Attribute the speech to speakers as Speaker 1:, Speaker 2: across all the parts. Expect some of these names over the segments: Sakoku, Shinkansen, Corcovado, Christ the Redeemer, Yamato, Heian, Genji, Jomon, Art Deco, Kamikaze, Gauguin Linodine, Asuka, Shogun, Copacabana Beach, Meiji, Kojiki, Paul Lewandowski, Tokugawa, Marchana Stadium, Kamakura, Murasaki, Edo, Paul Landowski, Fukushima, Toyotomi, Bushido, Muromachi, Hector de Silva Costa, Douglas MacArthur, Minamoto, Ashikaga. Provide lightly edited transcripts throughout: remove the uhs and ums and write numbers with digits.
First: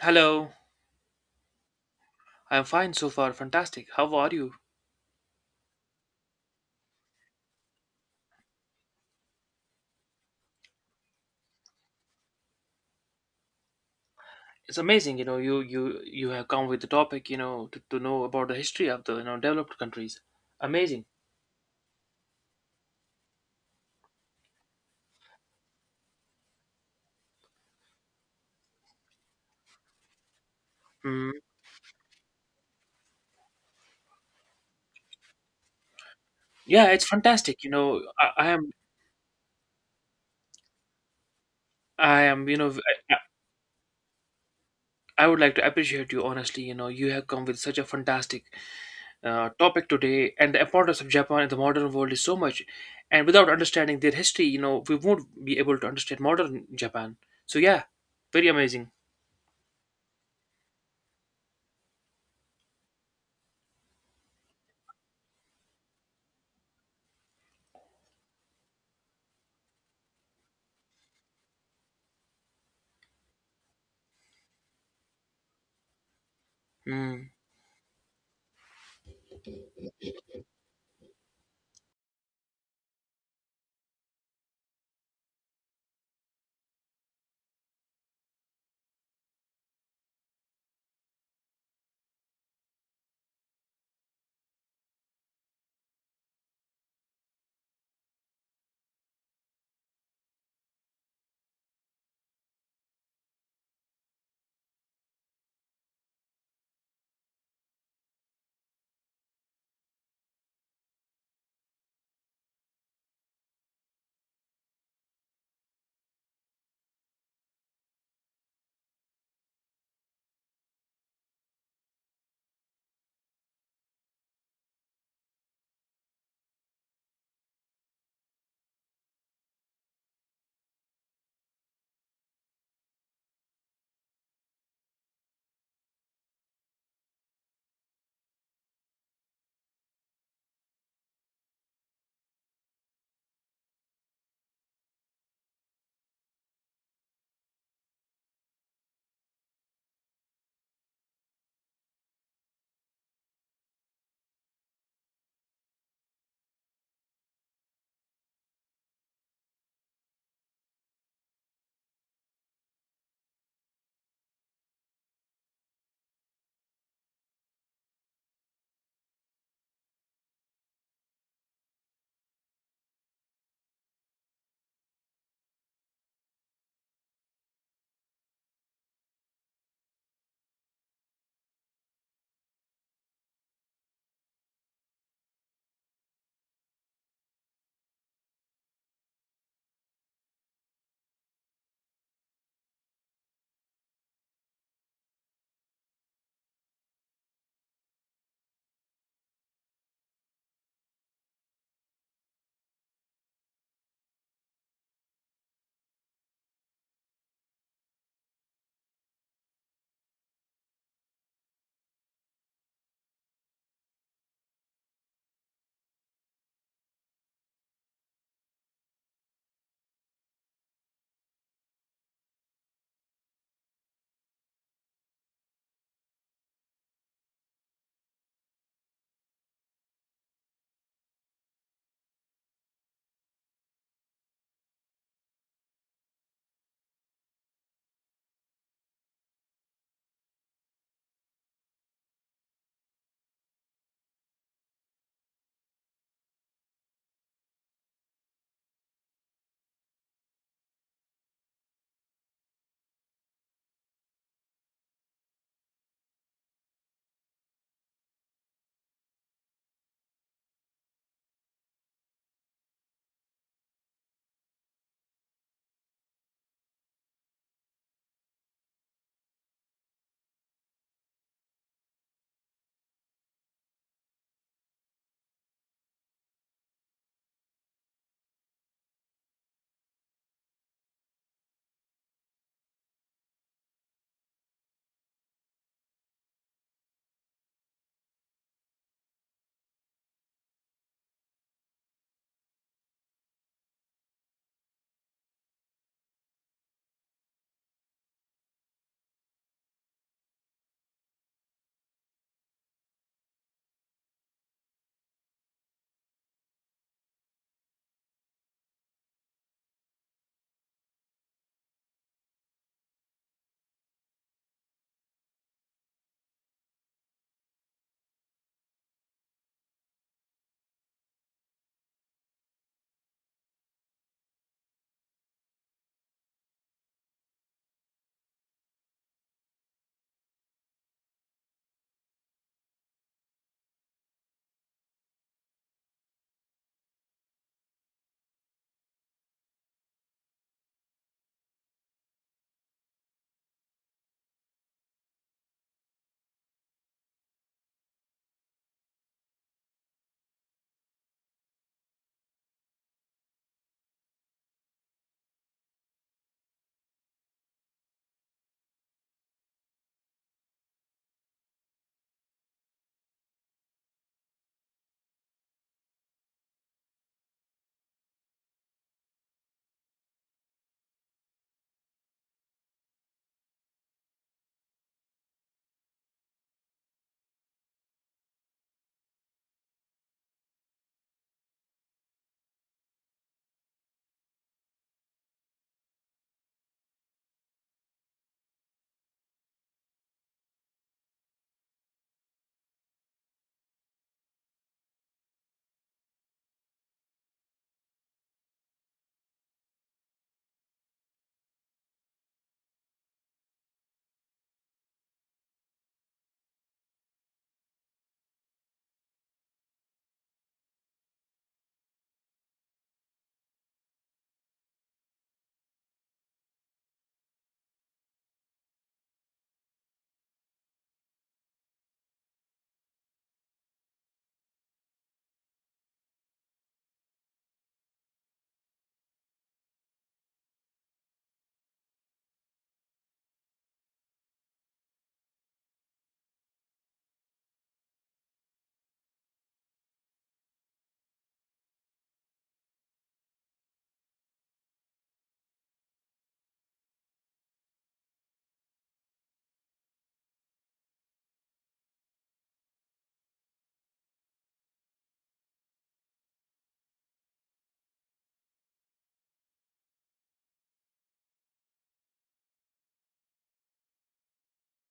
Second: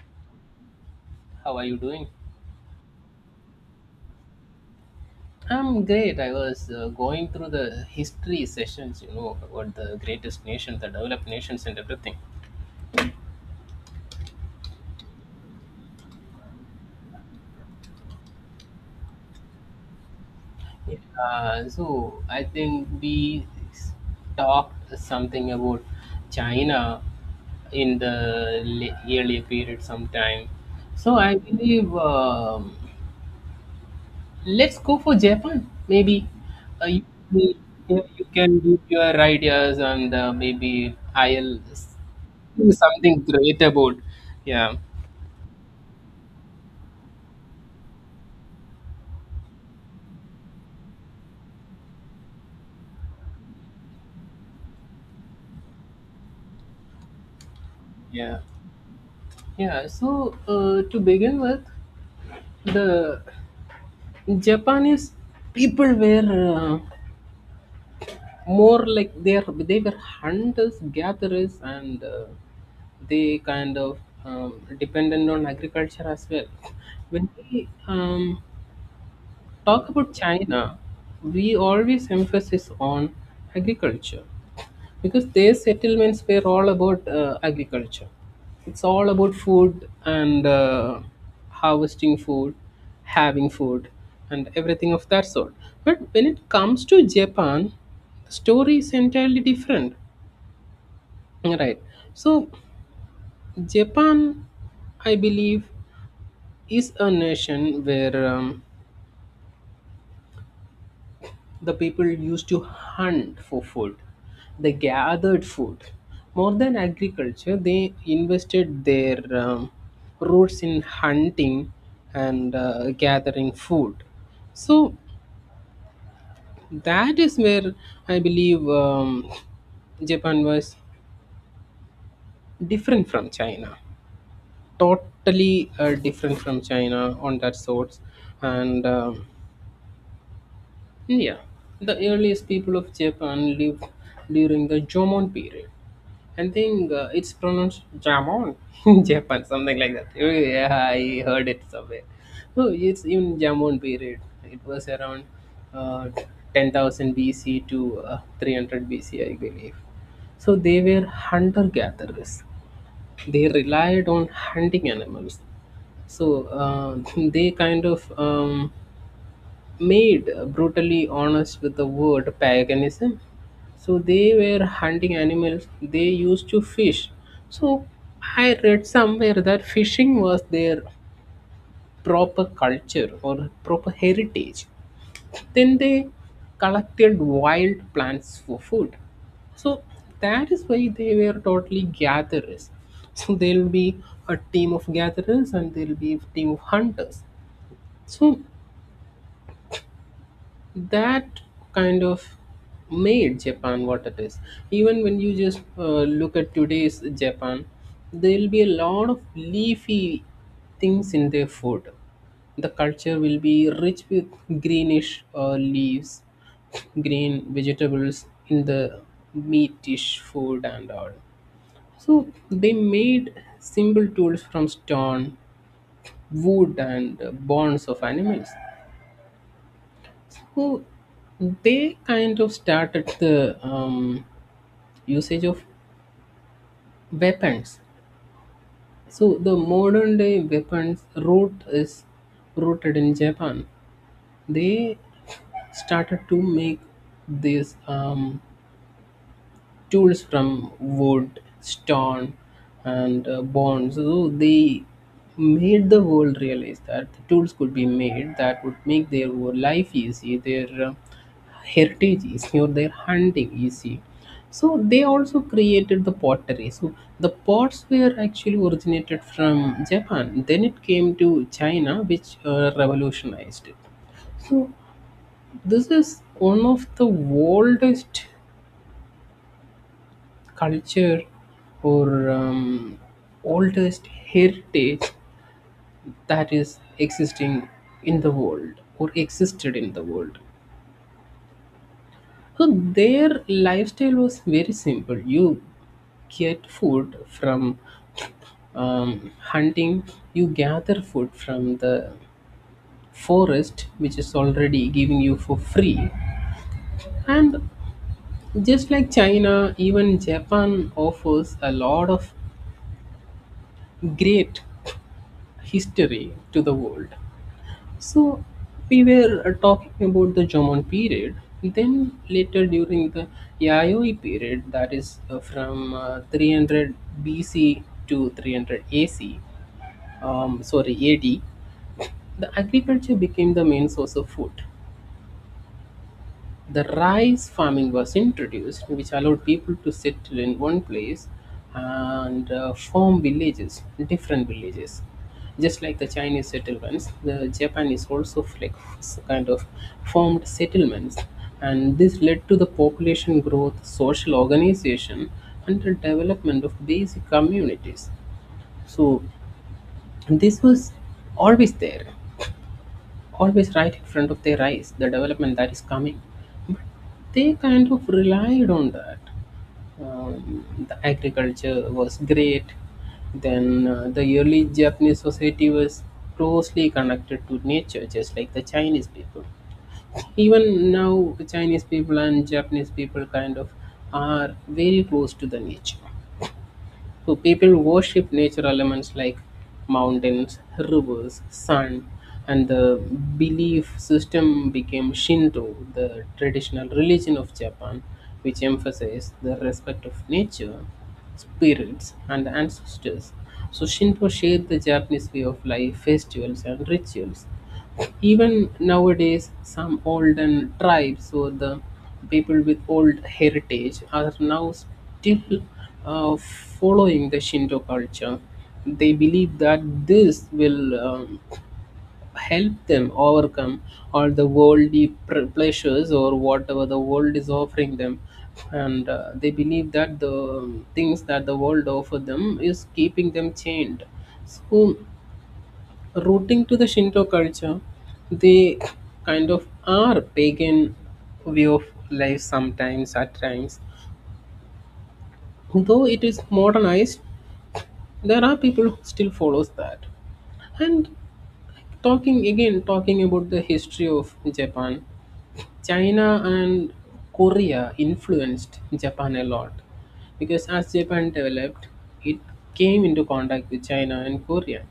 Speaker 1: Hello,
Speaker 2: How are you doing?
Speaker 1: I'm fine so far. Fantastic. How are you?
Speaker 2: I'm great. I was going through the history sessions, you know, about the greatest nations, the developed nations, and everything.
Speaker 1: It's amazing, you have come with the topic, to know about the history of the developed countries.
Speaker 2: Yeah.
Speaker 1: Amazing.
Speaker 2: So I think s- talked something about China in the earlier period sometime. So
Speaker 1: Mm.
Speaker 2: I believe let's go for Japan. Maybe
Speaker 1: Yeah,
Speaker 2: uh, you,
Speaker 1: it's
Speaker 2: you
Speaker 1: fantastic. You know,
Speaker 2: you can give your ideas and maybe I'll s-
Speaker 1: I am you know
Speaker 2: something great about yeah
Speaker 1: I would like to appreciate you honestly. You have come with such a fantastic topic today, and the importance of Japan in the modern world is so much. And without understanding their history, we won't be able to understand modern Japan. So yeah,
Speaker 2: yeah
Speaker 1: very amazing.
Speaker 2: yeah so to begin with, the japanese people were uh, more like they were hunters gatherers and they kind of um, dependent on agriculture as well.
Speaker 1: Mm.
Speaker 2: When we talk about china, we always emphasize on agriculture because their settlements were all about agriculture. It's all about food and harvesting food, having food, and everything of that sort. But when it comes to japan, the story is entirely different, right? So japan, I believe, is a nation where the people used to hunt for food. They gathered food. More than agriculture, they invested their roots in hunting and gathering food. So that is where I believe japan was different from china, totally different from china on that sorts. And yeah, the earliest people of japan lived during the jomon period. I think it's pronounced jamon in Japan, something like that. Oh, yeah, I heard it somewhere. No, it's even jamon period. It was around uh, 10,000 BC to 300 BC, I believe. So they were hunter gatherers. They relied on hunting animals. So they made brutally honest with the word paganism. So they were hunting animals, they used to fish. So I read somewhere that fishing was their proper culture or proper heritage. Then they collected wild plants for food. So that is why they were totally gatherers. So there'll be a team of gatherers and there'll be a team of hunters. So that kind of made Japan what it is. Even when you just look at today's Japan, there will be a lot of leafy things in their food. The culture will be rich with greenish leaves, green vegetables in the meatish food and all. So they made simple tools from stone, wood, and bones of animals. Who, they kind of started the usage of weapons. So the modern day weapons root is rooted in Japan. They started to make these tools from wood, stone, and bone. So they made the world realize that the tools could be made that would make their life easy, their heritage easy, or their hunting easy. So they also created the pottery. So the pots were actually originated from Japan. Then it came to China, which revolutionized it. So this is one of the oldest culture or oldest heritage that is existing in the world or existed in the world. So their lifestyle was very simple. You get food from hunting, you gather food from the forest, which is already giving you for free. And just like China, even Japan offers a lot of great history to the world. So we were talking about the Jomon period. Then later during the Yayoi period, that is from 300 BC to 300 AC, sorry AD, the agriculture became the main source of food. The rice farming was introduced, which allowed people to settle in one place and form villages, different villages. Just like the Chinese settlements, the Japanese also kind of formed settlements, and this led to the population growth, social organization, and the development of basic communities. So this was always there, always right in front of their eyes, the development that is coming. They kind of relied on that. The agriculture was great. Then the early Japanese society was closely connected to nature, just like the Chinese people. Even now, Chinese people and Japanese people kind of are very close to the nature. So people worship nature elements like mountains, rivers, sun, and the belief system became Shinto, the traditional religion of Japan, which emphasized the respect of nature, spirits, and ancestors. So Shinto shaped the Japanese way of life, festivals, and rituals. Even nowadays, some olden tribes or the people with old heritage are now still following the Shinto culture. They believe that this will help them overcome all the worldly pleasures or whatever the world is offering them. And they believe that the things that the world offer them is keeping them chained. So rooting to the Shinto culture, they kind of are pagan way of life sometimes at times. Though it is modernized, there are people who still follows that. And talking about the history of Japan, China and Korea influenced Japan a lot because as Japan developed, it came into contact with China and Korea,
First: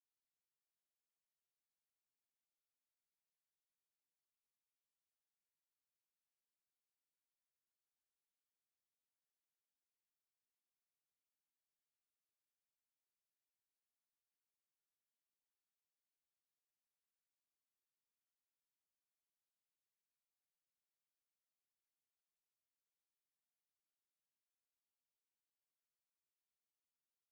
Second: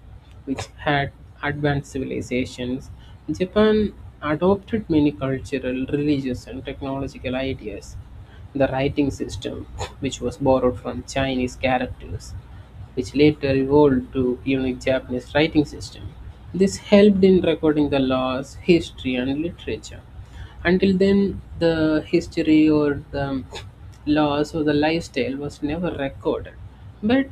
Speaker 2: which had advanced civilizations. Japan adopted many cultural, religious, and technological ideas. The writing system, which was borrowed from Chinese characters, which later evolved to unique Japanese writing system. This helped in recording the laws, history, and literature. Until then, the history or the laws or the lifestyle was never recorded. But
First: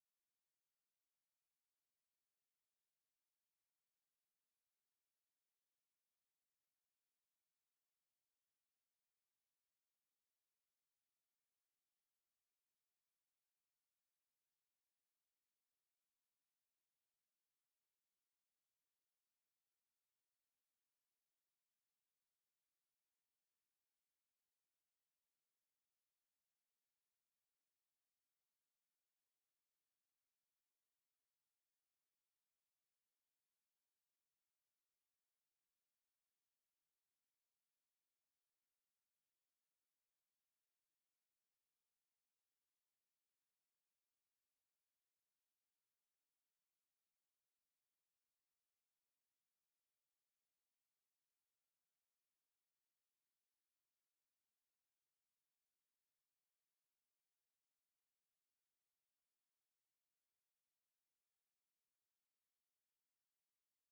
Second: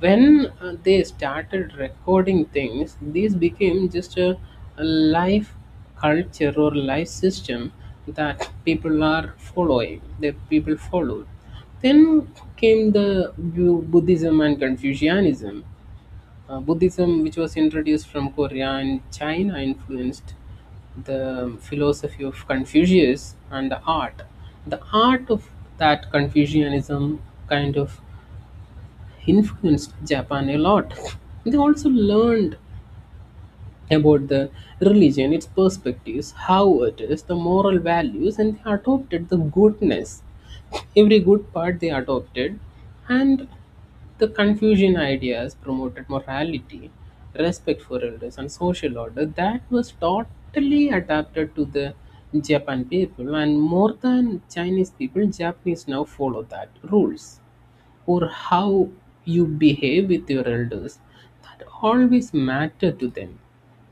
Speaker 2: when they started recording things, these became just a life culture or life system that people are following, that people followed. Then came the Buddhism and Confucianism. Buddhism, which was introduced from Korea and China, influenced the philosophy of Confucius and the art. The art of that Confucianism kind of influenced Japan a lot. They also learned about the religion, its perspectives, how it is, the moral values, and they adopted the goodness. Every good part they adopted, and the Confucian ideas promoted morality, respect for elders, and social order that was totally adapted to the Japan people, and more than Chinese people, Japanese now follow that rules or how you behave with your elders that always matter to them.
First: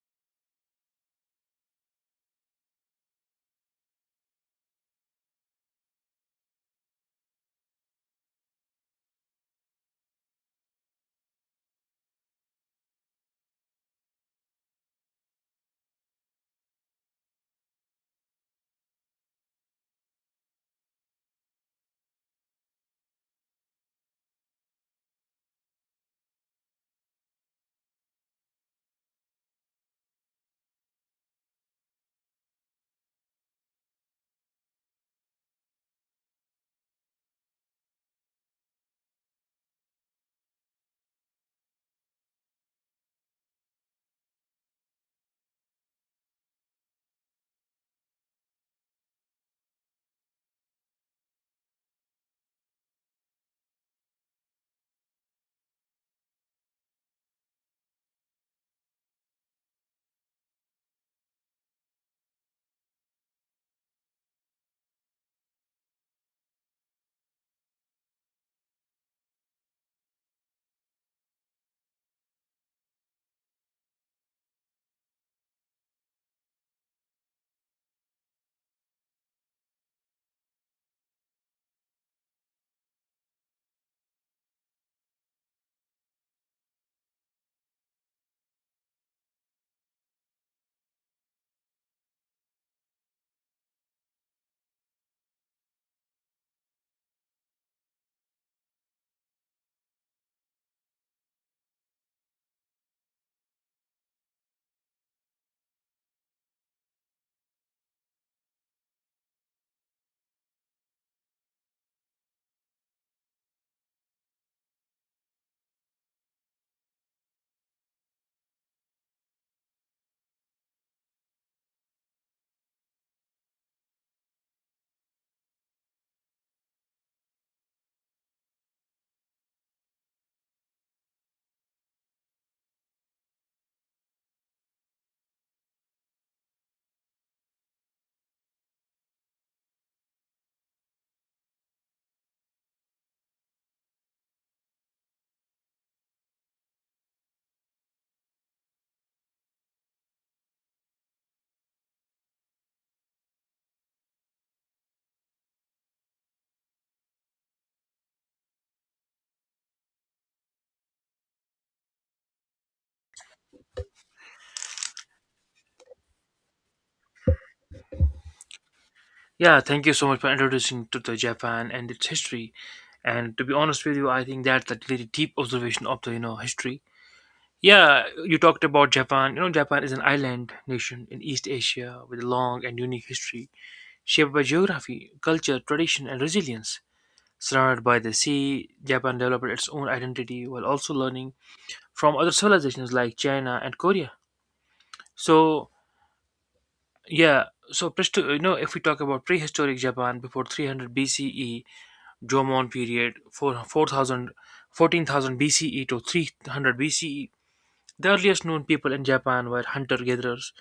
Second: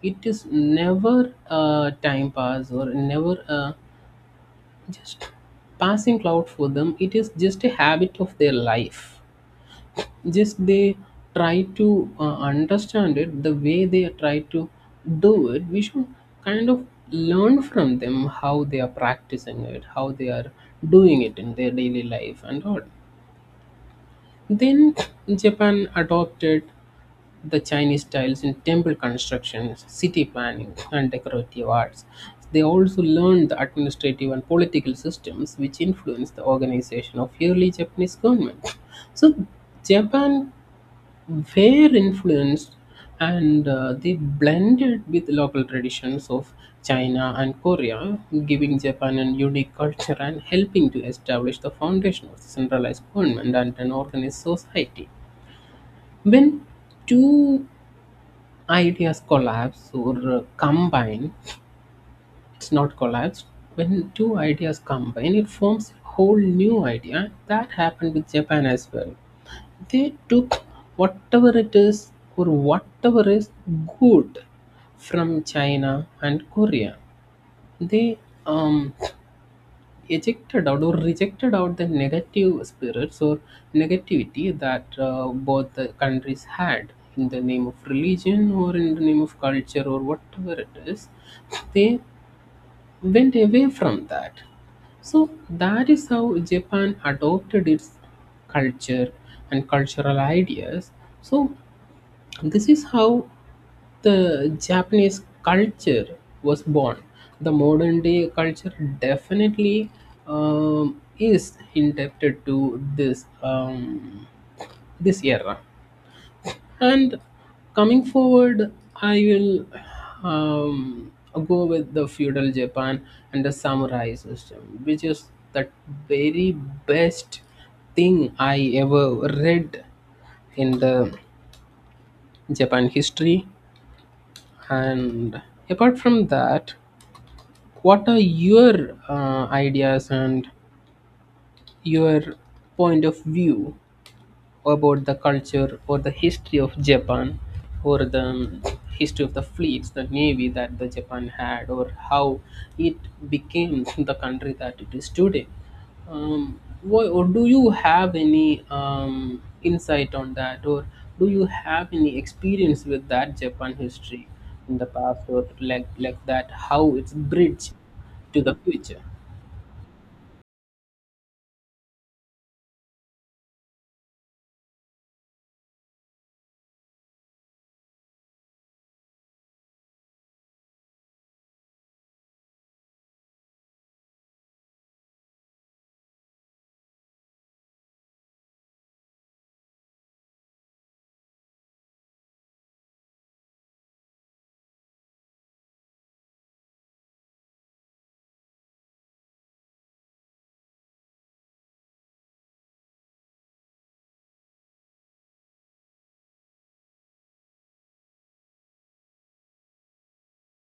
Speaker 2: It is never a time pass or never a just passing cloud for them. It is just a habit of their life. Just they try to understand it the way they try to do it. We should kind of learn from them how they are practicing it, how they are doing it in their daily life and all. Then Japan adopted the Chinese styles in temple constructions, city planning, and decorative arts. They also learned the administrative and political systems which influenced the organization of early Japanese government. So, Japan were influenced and they blended with local traditions of China and Korea, giving Japan a unique culture and helping to establish the foundation of centralized government and an organized society. When two ideas collapse or combine, it's not collapsed. When two ideas combine, it forms a whole new idea. That happened with Japan as well. They took whatever it is or whatever is good from China and Korea. They um, ejected out or rejected out the negative spirits or negativity that both the countries had in the name of religion or in the name of culture or whatever it is. They went away from that. So that is how japan adopted its culture and cultural ideas. So this is how the Japanese culture was born. The modern day culture definitely is indebted to this era. And coming forward, I will um, go with the feudal Japan and the samurai system, which is the very best thing I ever read in the Japan history. And apart from that, what are your ideas and your point of view about the culture or the history of Japan or the history of the fleets, the navy that the Japan had, or how it became the country that it is today? Why, or do you have any insight on that, or do you have any experience with that Japan history in the past, or like that, how it's bridged to the future?
Speaker 1: Yeah, thank you so much for introducing to the Japan and its history. And to be honest with you, I think that's a really deep observation of the history. Yeah, you talked about Japan. Japan is an island nation in East Asia with a long and unique history shaped by geography, culture, tradition, and resilience. Surrounded by the sea, Japan developed its own identity while also learning from other civilizations like China and Korea. So yeah, if we talk about prehistoric Japan before 300 BCE, Jomon period 4,000 BCE to 300 BCE. The earliest known people in Japan were hunter gatherers.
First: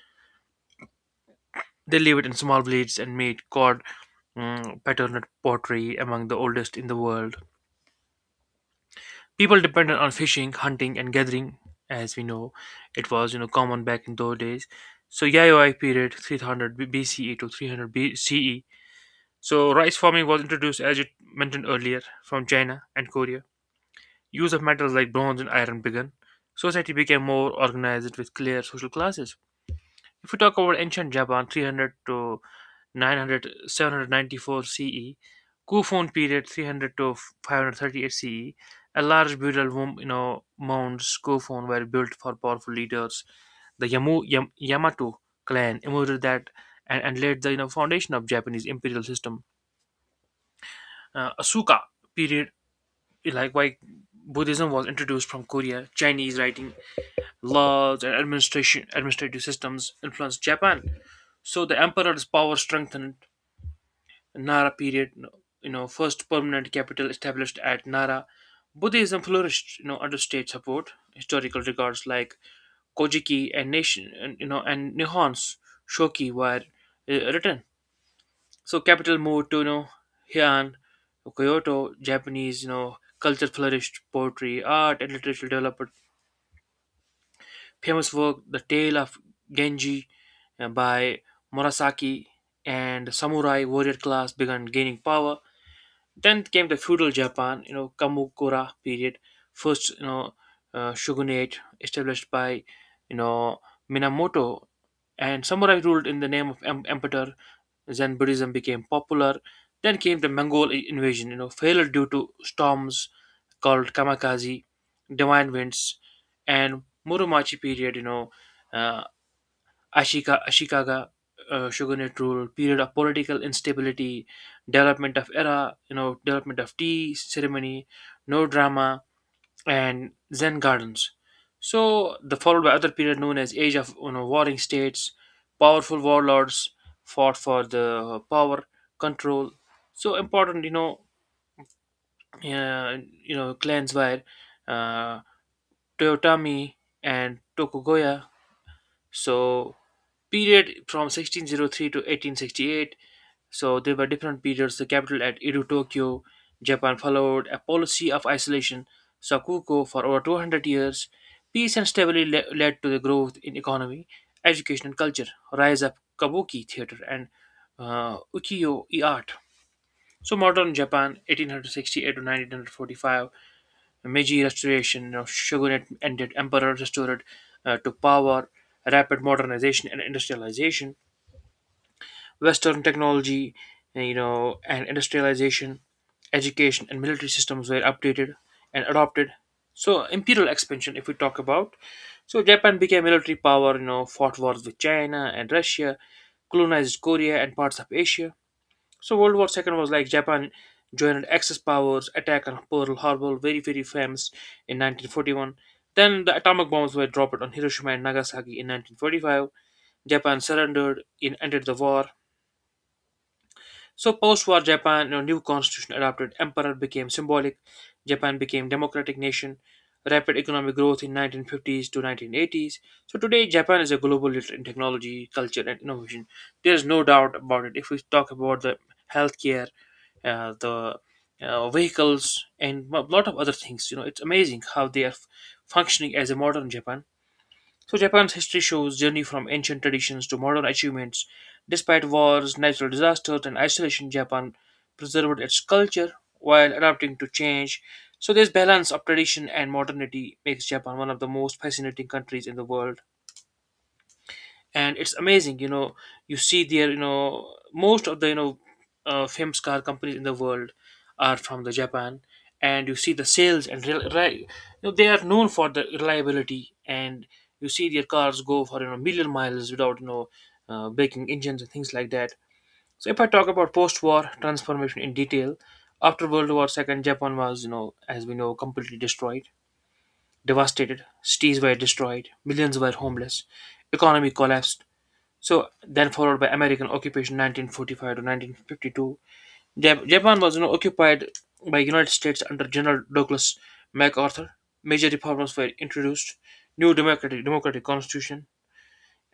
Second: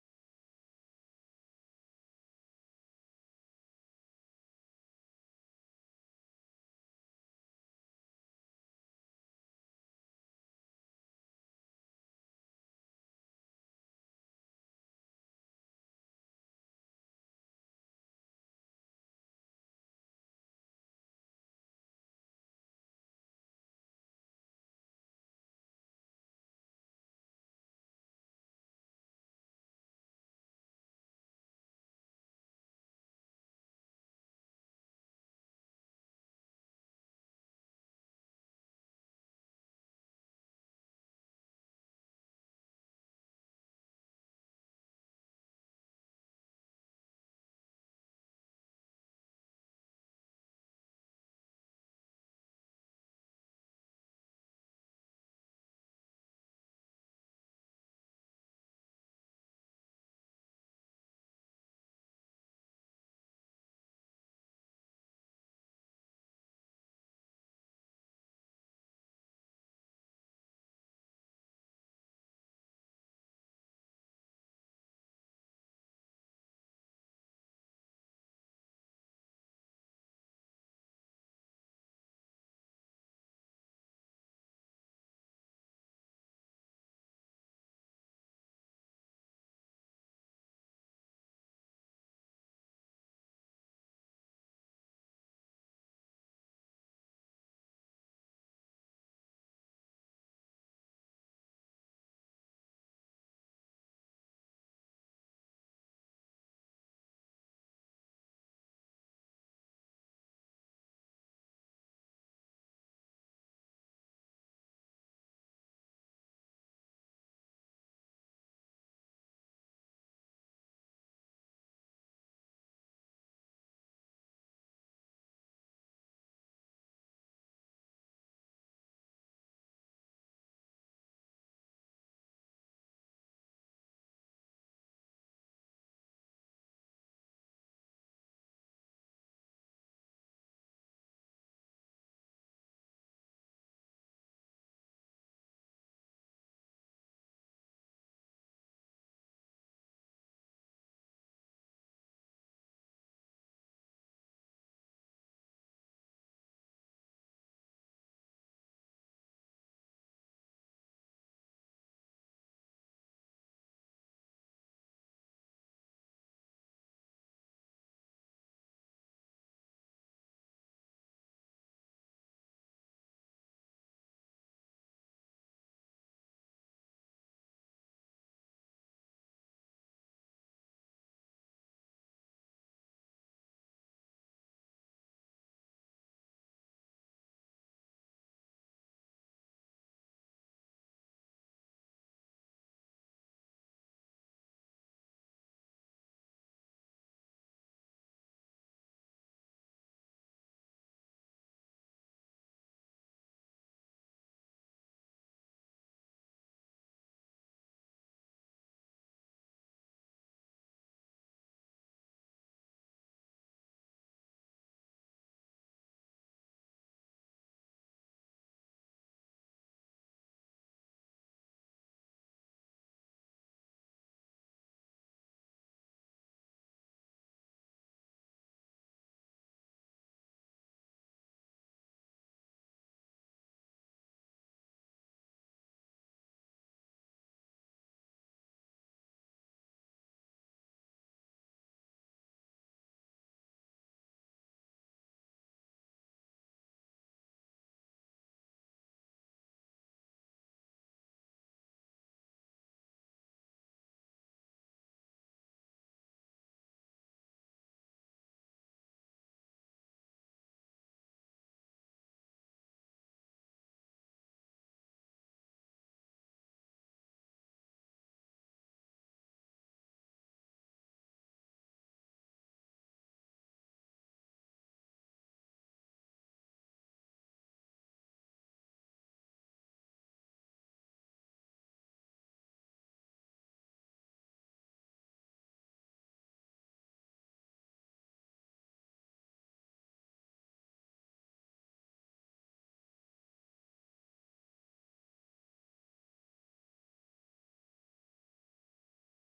Speaker 1: They lived in small villages and made patterned pottery, among the oldest in the world. People depended on fishing, hunting, and gathering, as we know it was common back in those days. So Yayoi period 300 BCE to 300 BCE. So rice farming was introduced, as you mentioned earlier, from China and Korea. Use of metals like bronze and iron began. Society became more organized with clear social classes. If we talk about ancient Japan, 300 to 900, 794 CE, Kufun period, 300 to 538 CE, a large burial womb, mounds Kufun were built for powerful leaders. The Yamato clan emerged and laid the foundation of Japanese imperial system. Asuka period, like why Buddhism was introduced from Korea, Chinese writing laws, and administration administrative systems influenced Japan. So the emperor's power strengthened in Nara period. First permanent capital established at Nara. Buddhism flourished, under state support. Historical records like Kojiki and Nation, and, you know, and Nihon's Shoki were written. So capital moved to Heian, Kyoto. Japanese, culture flourished. Poetry, art, and literature developed famous work The Tale of Genji by Murasaki, and samurai warrior class began gaining power. Then came the feudal Japan, Kamakura period, first shogunate established by you know Minamoto, and samurai ruled in the name of emperor. Zen Buddhism became popular. Then came the Mongol invasion, failed due to storms called Kamikaze, Divine Winds, and Muromachi period, uh, Ashikaga, shogunate rule, period of political instability, development of era, development of tea ceremony, no drama, and Zen gardens. So, the followed by other period known as Age of Warring States, powerful warlords fought for the power, control. So important, uh, clans were uh, Toyotomi and Tokugawa. So period from 1603 to 1868. So there were different periods. The capital at Edo, Tokyo, Japan followed a policy of isolation, Sakuko, for over 200 years. Peace and stability led to the growth in economy, education, and culture. Rise of kabuki theater and ukiyo-e art. So modern Japan, 1868 to 1945. Meiji Restoration, shogunate ended, emperor restored to power, rapid modernization and industrialization, Western technology, and industrialization, education and military systems were updated and adopted. So imperial expansion, if we talk about, so Japan became military power, fought wars with China and Russia, colonized Korea and parts of Asia. So World War Second was like Japan joined Axis powers attack on Pearl Harbor, very very famous in 1941. Then the atomic bombs were dropped on Hiroshima and Nagasaki in 1945. Japan surrendered and ended the war. So post-war Japan, a new constitution adopted. Emperor became symbolic. Japan became democratic nation. Rapid economic growth in 1950s to 1980s. So today Japan is a global leader in technology, culture, and innovation. There is no doubt about it. If we talk about the healthcare, the vehicles, and a lot of other things. It's amazing how they are functioning as a modern Japan. So Japan's history shows journey from ancient traditions to modern achievements. Despite wars, natural disasters, and isolation, Japan preserved its culture while adapting to change. So this balance of tradition and modernity makes Japan one of the most fascinating countries in the world, and it's amazing. You know you see there, most of the famous car companies in the world are from the Japan. And you see the sales and they are known for the reliability, and you see their cars go for million miles without breaking engines and things like that. So if I talk about post-war transformation in detail, after World War II, Japan was, as we know, completely destroyed, devastated. Cities were destroyed, millions were homeless, economy collapsed. So then followed by American occupation 1945 to 1952. Japan was occupied by United States under General Douglas MacArthur. Major reforms were introduced, new democratic constitution.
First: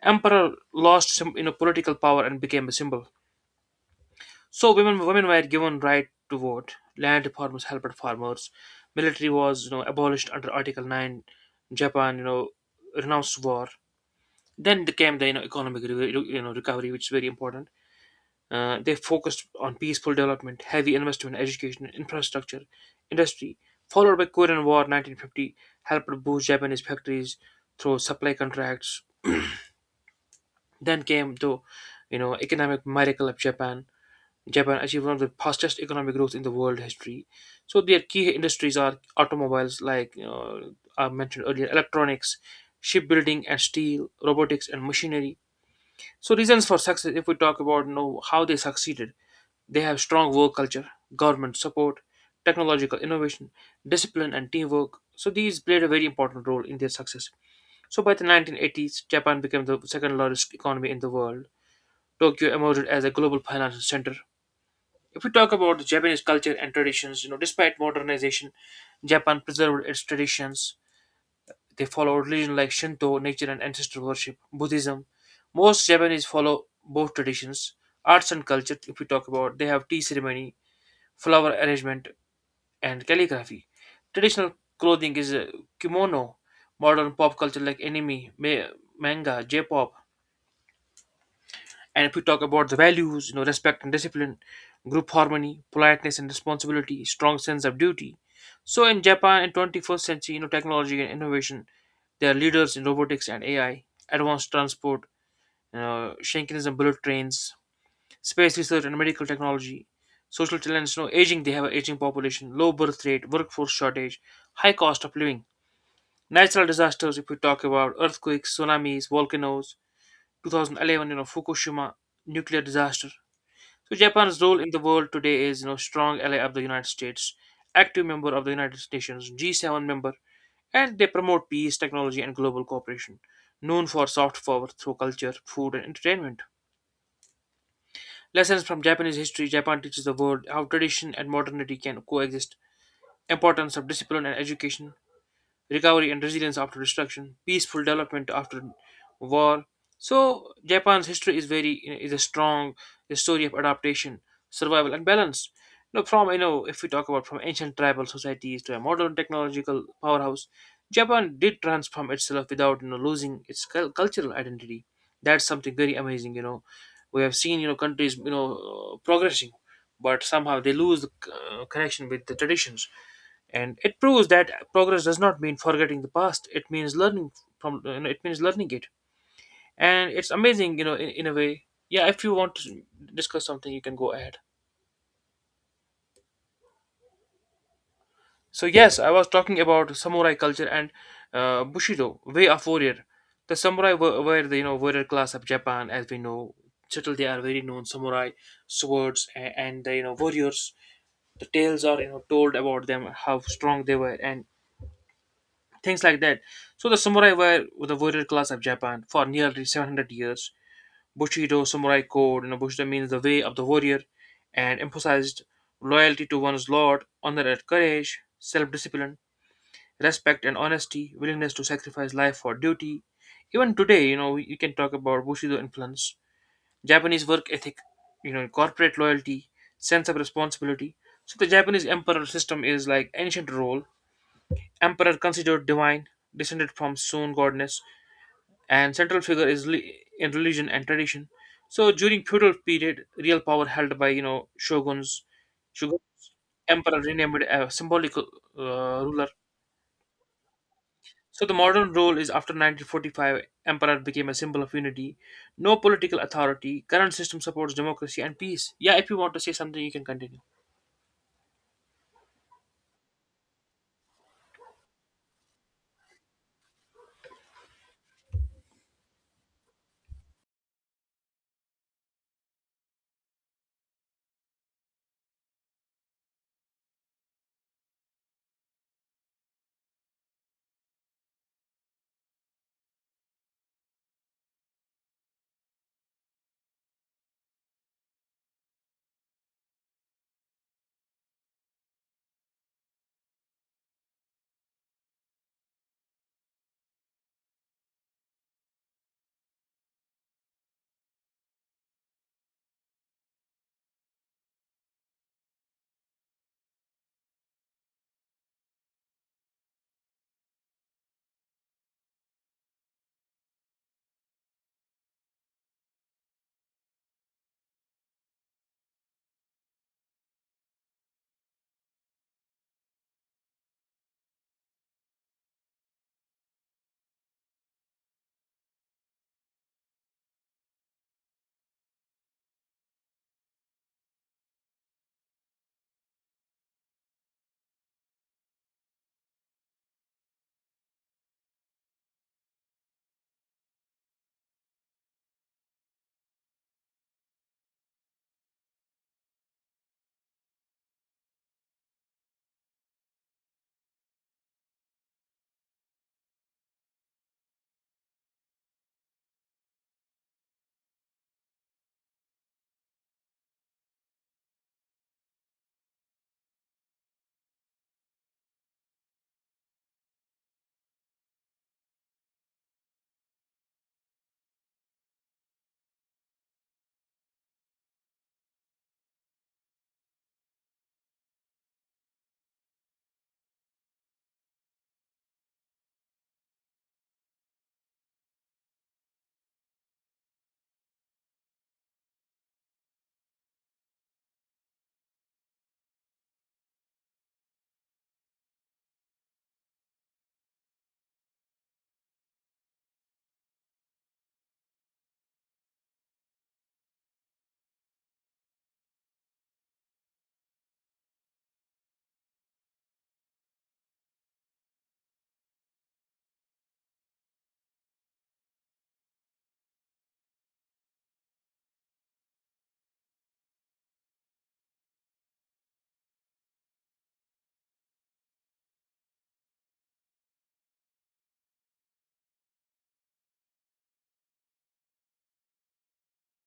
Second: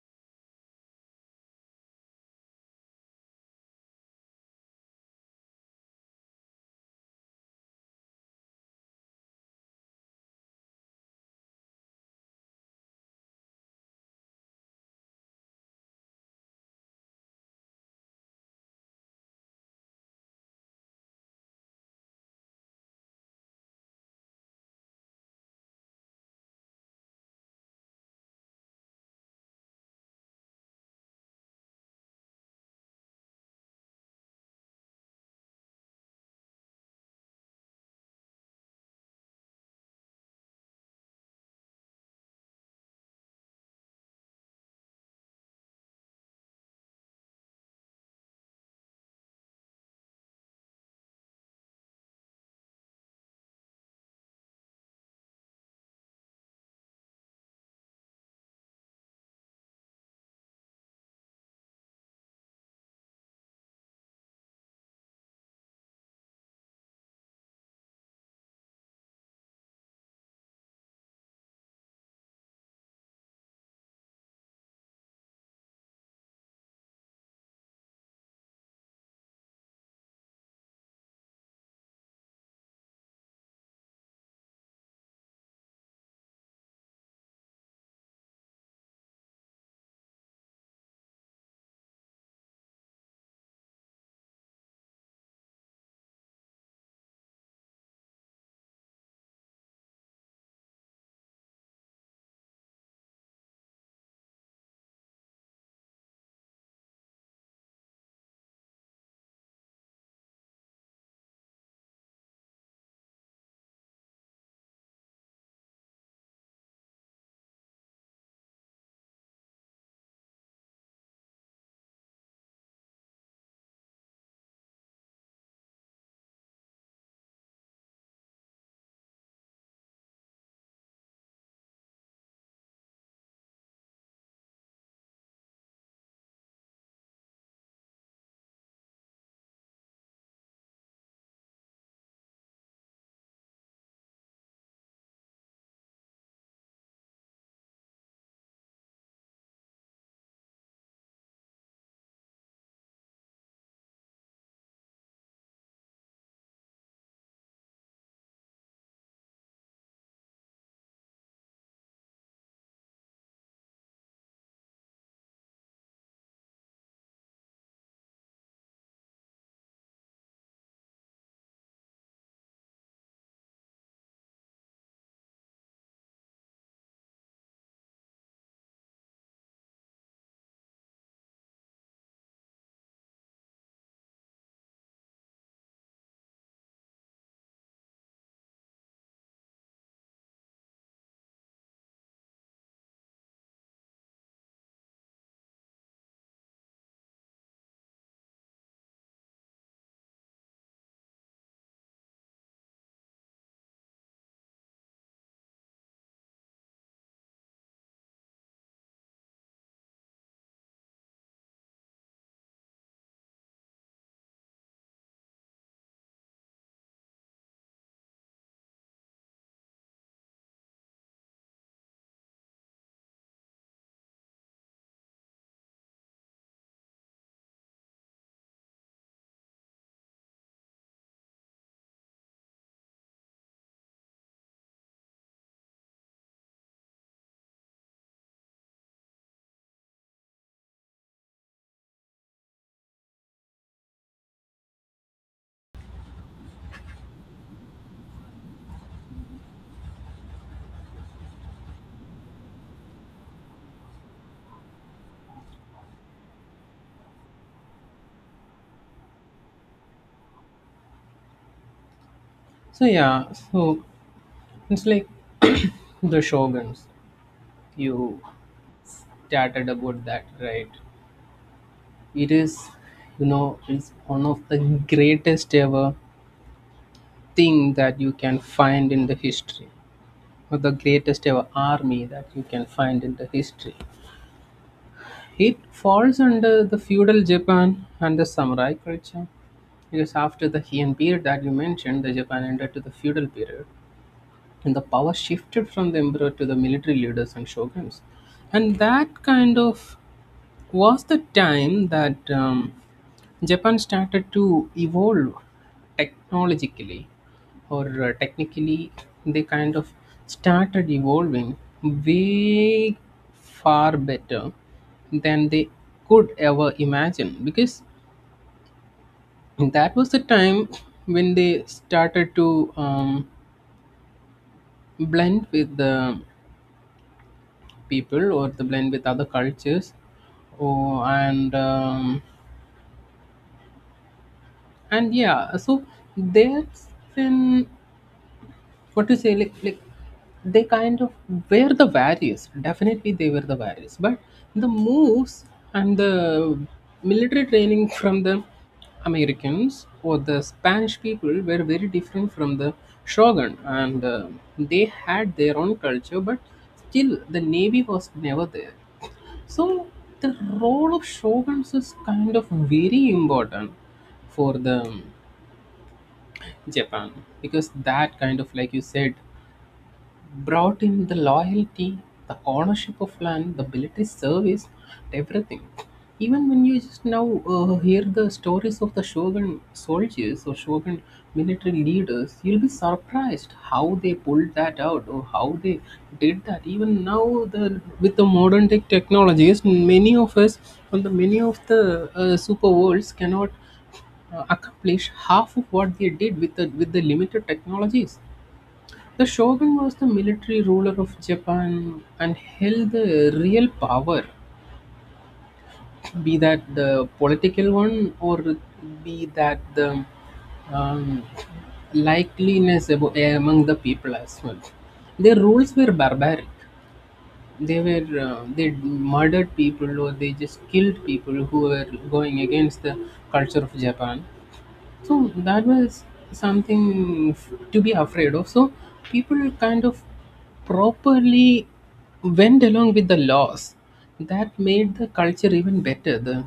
Speaker 1: Emperor lost some political power and became a symbol. So women were given right to vote. Land reforms helped farmers. Military was abolished under Article 9. Japan renounced war. Then there came the economic recovery, which is very important. They focused on peaceful development, heavy investment in education, infrastructure, industry, followed by Korean War 1950 helped boost Japanese factories through supply contracts. Then came the economic miracle of Japan. Japan achieved one of the fastest economic growth in the world history. So their key industries are automobiles, like I mentioned earlier, electronics, shipbuilding and steel, robotics and machinery. So reasons for success. If we talk about how they succeeded, they have strong work culture, government support, technological innovation, discipline, and teamwork. So these played a very important role in their success. So by the 1980s, Japan became the second largest economy in the world. Tokyo emerged as a global financial center. If we talk about the Japanese culture and traditions, despite modernization, Japan preserved its traditions. They follow religion like Shinto, nature and ancestor worship, Buddhism. Most Japanese follow both traditions. Arts and culture, if we talk about, they have tea ceremony, flower arrangement, and calligraphy. Traditional clothing is kimono, modern pop culture like anime, manga, J-pop. And if we talk about the values, respect and discipline, group harmony, politeness and responsibility, strong sense of duty. So in Japan in 21st century, technology and innovation, they are leaders in robotics and AI, advanced transport, Shinkanism bullet trains, space research and medical technology. Social challenges, no aging, they have an aging population, low birth rate, workforce shortage, high cost of living. Natural disasters, if we talk about earthquakes, tsunamis, volcanoes, 2011, Fukushima nuclear disaster. So Japan's role in the world today is, strong ally of the United States, active member of the United Nations, G7 member, and they promote peace, technology, and global cooperation. Known for soft power through culture, food, and entertainment. Lessons from Japanese history: Japan teaches the world how tradition and modernity can coexist, importance of discipline and education, recovery and resilience after destruction, peaceful development after war. So Japan's history is a strong story of adaptation, survival, and balance. If we talk about from ancient tribal societies to a modern technological powerhouse, Japan did transform itself without losing its cultural identity. That's something very amazing. We have seen countries progressing, but somehow they lose the connection with the traditions, and it proves that progress does not mean forgetting the past. It means learning from, it means learning it. And it's amazing, in a way. Yeah, if you want to discuss something, you can go ahead. So yes, I was talking about samurai culture and bushido way of warrior. The samurai were the warrior class of Japan, as we know. Still they are very known. Samurai swords, and the warriors, the tales are told about them, how strong they were and things like that. So the samurai were the warrior class of Japan for nearly 700 years. Bushido samurai code, Bushido means the way of the warrior, and emphasized loyalty to one's lord, honor and courage, self-discipline, respect and honesty, willingness to sacrifice life for duty. Even today, you can talk about Bushido influence, Japanese work ethic, corporate loyalty, sense of responsibility. So the Japanese emperor system is like ancient role. Emperor considered divine, descended from Sun goddess, and central figure in religion and tradition. So during feudal period, real power held by shoguns, shogun emperor renamed a symbolic ruler. So the modern role is after 1945, emperor became a symbol of unity. No political authority. Current system supports democracy and peace. Yeah, if you want to say something, you can continue.
Speaker 2: So yeah, so it's like the shoguns. You started about that, right? It is, you know, it's one of the greatest ever thing that you can find in the history, or the greatest ever army that you can find in the history. It falls under the feudal Japan and the samurai culture. Because after the Heian period that you mentioned, the Japan entered to the feudal period, and the power shifted from the emperor to the military leaders and shoguns, and that kind of was the time that Japan started to evolve technologically or technically they kind of started evolving way far better than they could ever imagine, because that was the time when they started to blend with the people or the blend with other cultures or and yeah, so that's in what to say, like they kind of were the various, definitely they were the various, but the moves and the military training from the americans or the spanish people were very different from the shogun, and they had their own culture but still the navy was never there. So the role of shoguns is kind of very important for them, Japan, because that kind of, like you said, brought him the loyalty, the ownership of land, the military service, everything. Even when you just now hear the stories of the Shogun soldiers or Shogun military leaders, you'll be surprised how they pulled that out or how they did that. Even now, the with the modern technologies, many of us and the many of the super worlds cannot accomplish half of what they did with the limited technologies. The shogun was the military ruler of Japan and held the real power, be that the political one or be that the um, likeliness among the people as well. Their rules were barbaric. They were they murdered people, or they just killed people who were going against the culture of Japan. So that was something to be afraid of. So people kind of properly went along with the laws. That made the culture even better. The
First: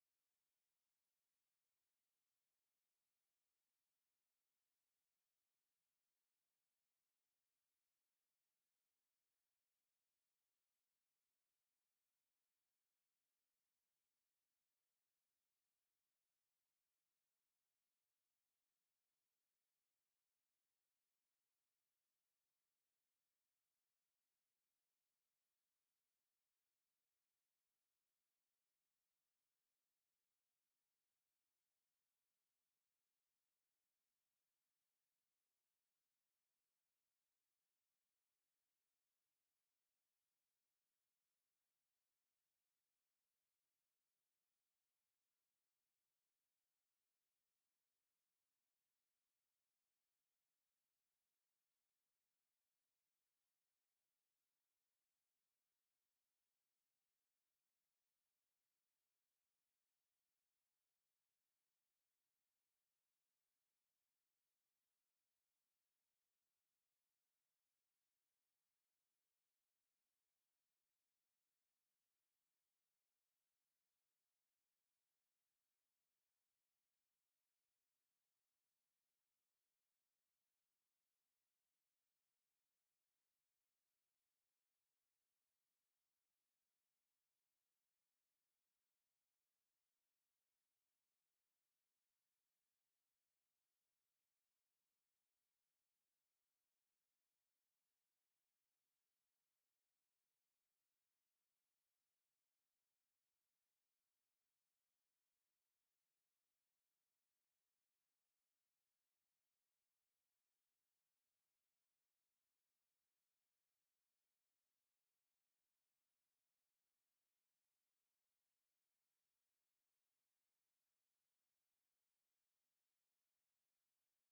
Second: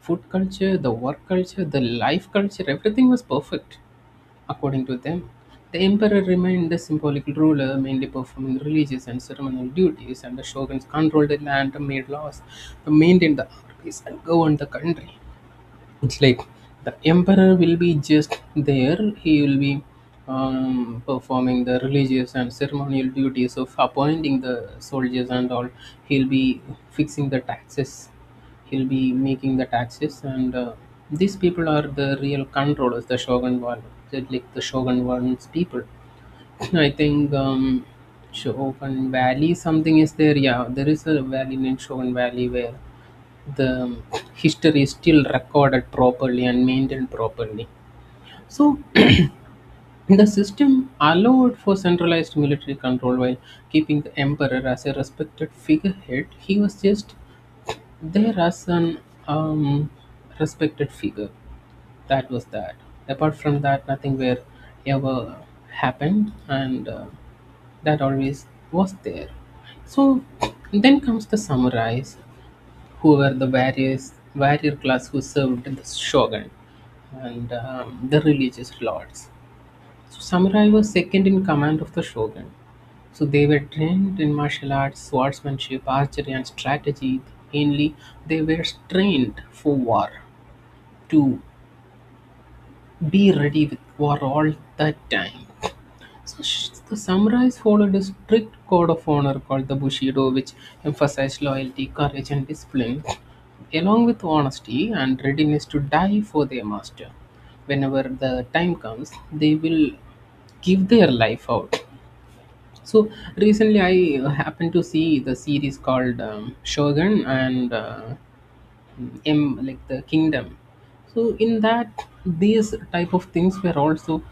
Speaker 2: food culture, the work culture, the life culture, everything was perfect according to them. The emperor remained the symbolic ruler, mainly performing religious and ceremonial duties, and the shoguns controlled the land and made laws, maintained the armies, and governed the country. It's like the emperor will be just there, he will be performing the religious and ceremonial duties of appointing the soldiers and all, he'll be fixing the taxes, he'll be making the taxes, and these people are the real controllers, the shogun one, like the shogun one's people. No, I think Shogun Valley, something is there. Yeah, there is a valley named Shogun Valley where the history is still recorded properly and maintained properly. So the system allowed for centralized military control while keeping the emperor as a respected figurehead. He was just there as an um, respected figure. That was that. Apart from that, nothing where ever happened and. That always was there. So then comes the samurais, who were the various warrior class who served the shogun and the religious lords. So samurai was second in command of the shogun. So they were trained in martial arts, swordsmanship, archery, and strategy. Mainly, they were trained for war, to be ready with war all the time. So the samurais followed a strict code of honor called the Bushido, which emphasized loyalty, courage, and discipline, along with honesty and readiness to die for their master. Whenever the time comes, they will give their life out. So recently, I happened to see the series called Shogun, and em like the kingdom. So in that, these type of things were also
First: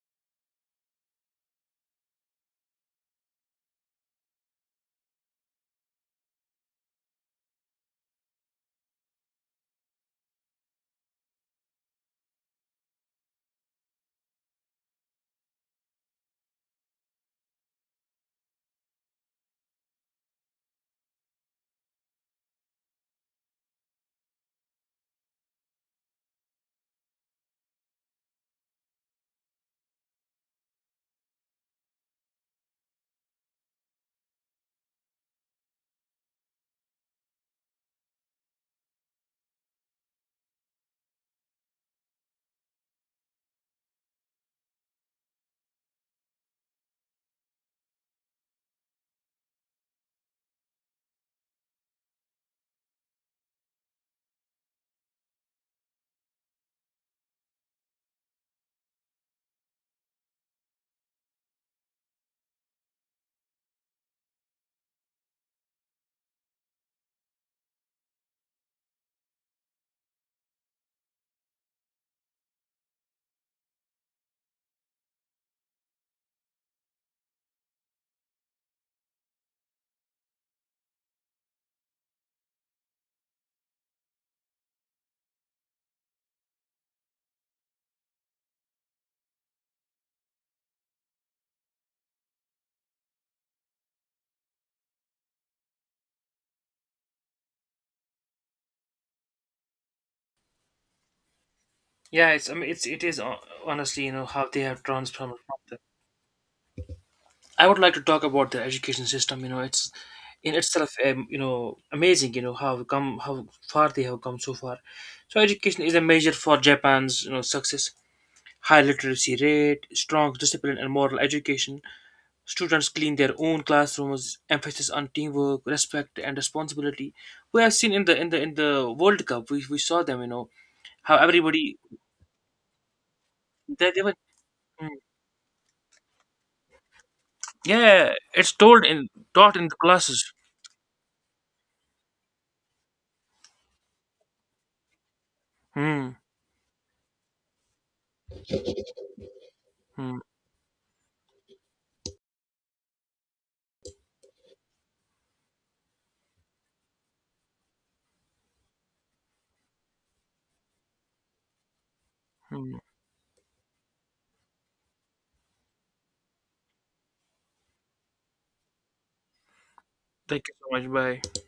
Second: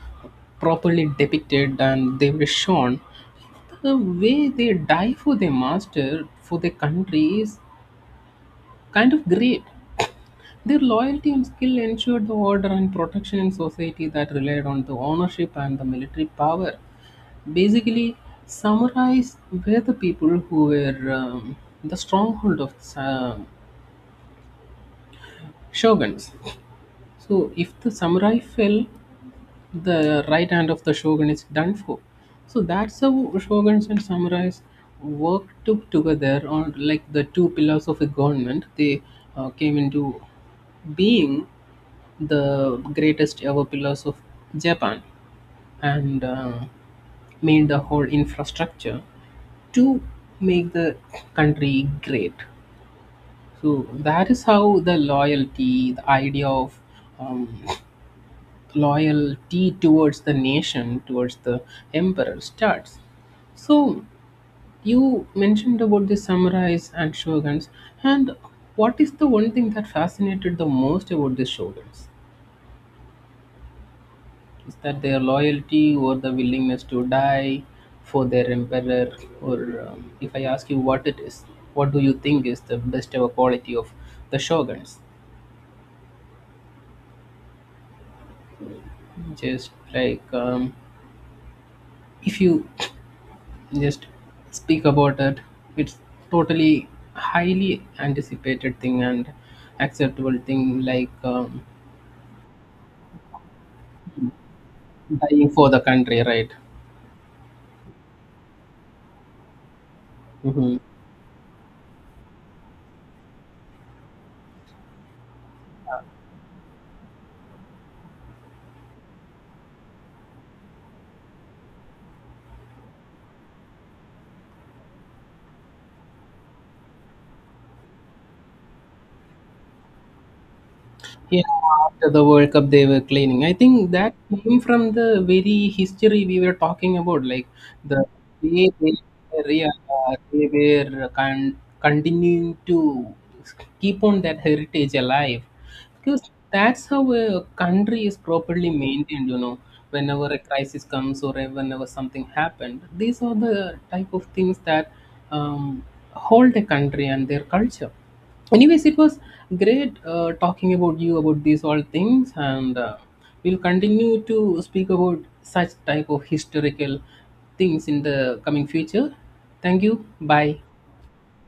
Speaker 2: properly depicted, and they were shown the way they die for their master for their country is kind of great. Their loyalty and skill ensured the order and protection in society that relied on the ownership and the military power. Basically, samurais were the people who were the stronghold of shoguns. So if the samurai fell, the right hand of the shogun is done for. So that's how shoguns and samurais worked together on like the two pillars of a government. They came into being the greatest ever pillars of Japan, and made the whole infrastructure to make the country great. So that is how the loyalty, the idea of um, loyalty towards the nation, towards the emperor starts. So, you mentioned about the samurais and shoguns, and what is the one thing that fascinated the most about the shoguns? Is that their loyalty or the willingness to die for their emperor? Or, if I ask you what it is, what do you think is the best ever quality of the shoguns? Just like if you just speak about it, it's totally highly anticipated thing and acceptable thing, like
Speaker 1: Yeah, it's I mean, it is honestly, how they have transformed.
Speaker 2: dying for the country, right?
Speaker 1: I would like to talk about the education system. It's in
Speaker 2: Hmm.
Speaker 1: itself, amazing. You know how how far they have come so far. So education is a measure for Japan's, success. High literacy rate, strong discipline and moral education. Students clean their own classrooms. Emphasis on teamwork, respect, and responsibility. We have seen in the in the World Cup, we saw them. You know how
Speaker 2: Yeah,
Speaker 1: everybody,
Speaker 2: after the world cup they were cleaning, I think
Speaker 1: they
Speaker 2: that
Speaker 1: were.
Speaker 2: came from
Speaker 1: Mm.
Speaker 2: the very history we were talking about, like the
Speaker 1: Yeah, it's
Speaker 2: way
Speaker 1: told
Speaker 2: they
Speaker 1: in
Speaker 2: were,
Speaker 1: taught in the
Speaker 2: yeah,
Speaker 1: classes.
Speaker 2: they were continuing to keep on that heritage alive.
Speaker 1: Hmm.
Speaker 2: Because that's how a country is properly maintained, you know.
Speaker 1: Hmm.
Speaker 2: Whenever a crisis comes or whenever something happened, these are the type of things that um, hold a country and their culture. Anyways, it was great talking about you about these all things,
Speaker 1: Hmm.
Speaker 2: and we'll continue to speak about such type of historical things in the coming future. Thank you.
Speaker 1: Thank you
Speaker 2: Bye.
Speaker 1: so much. Bye.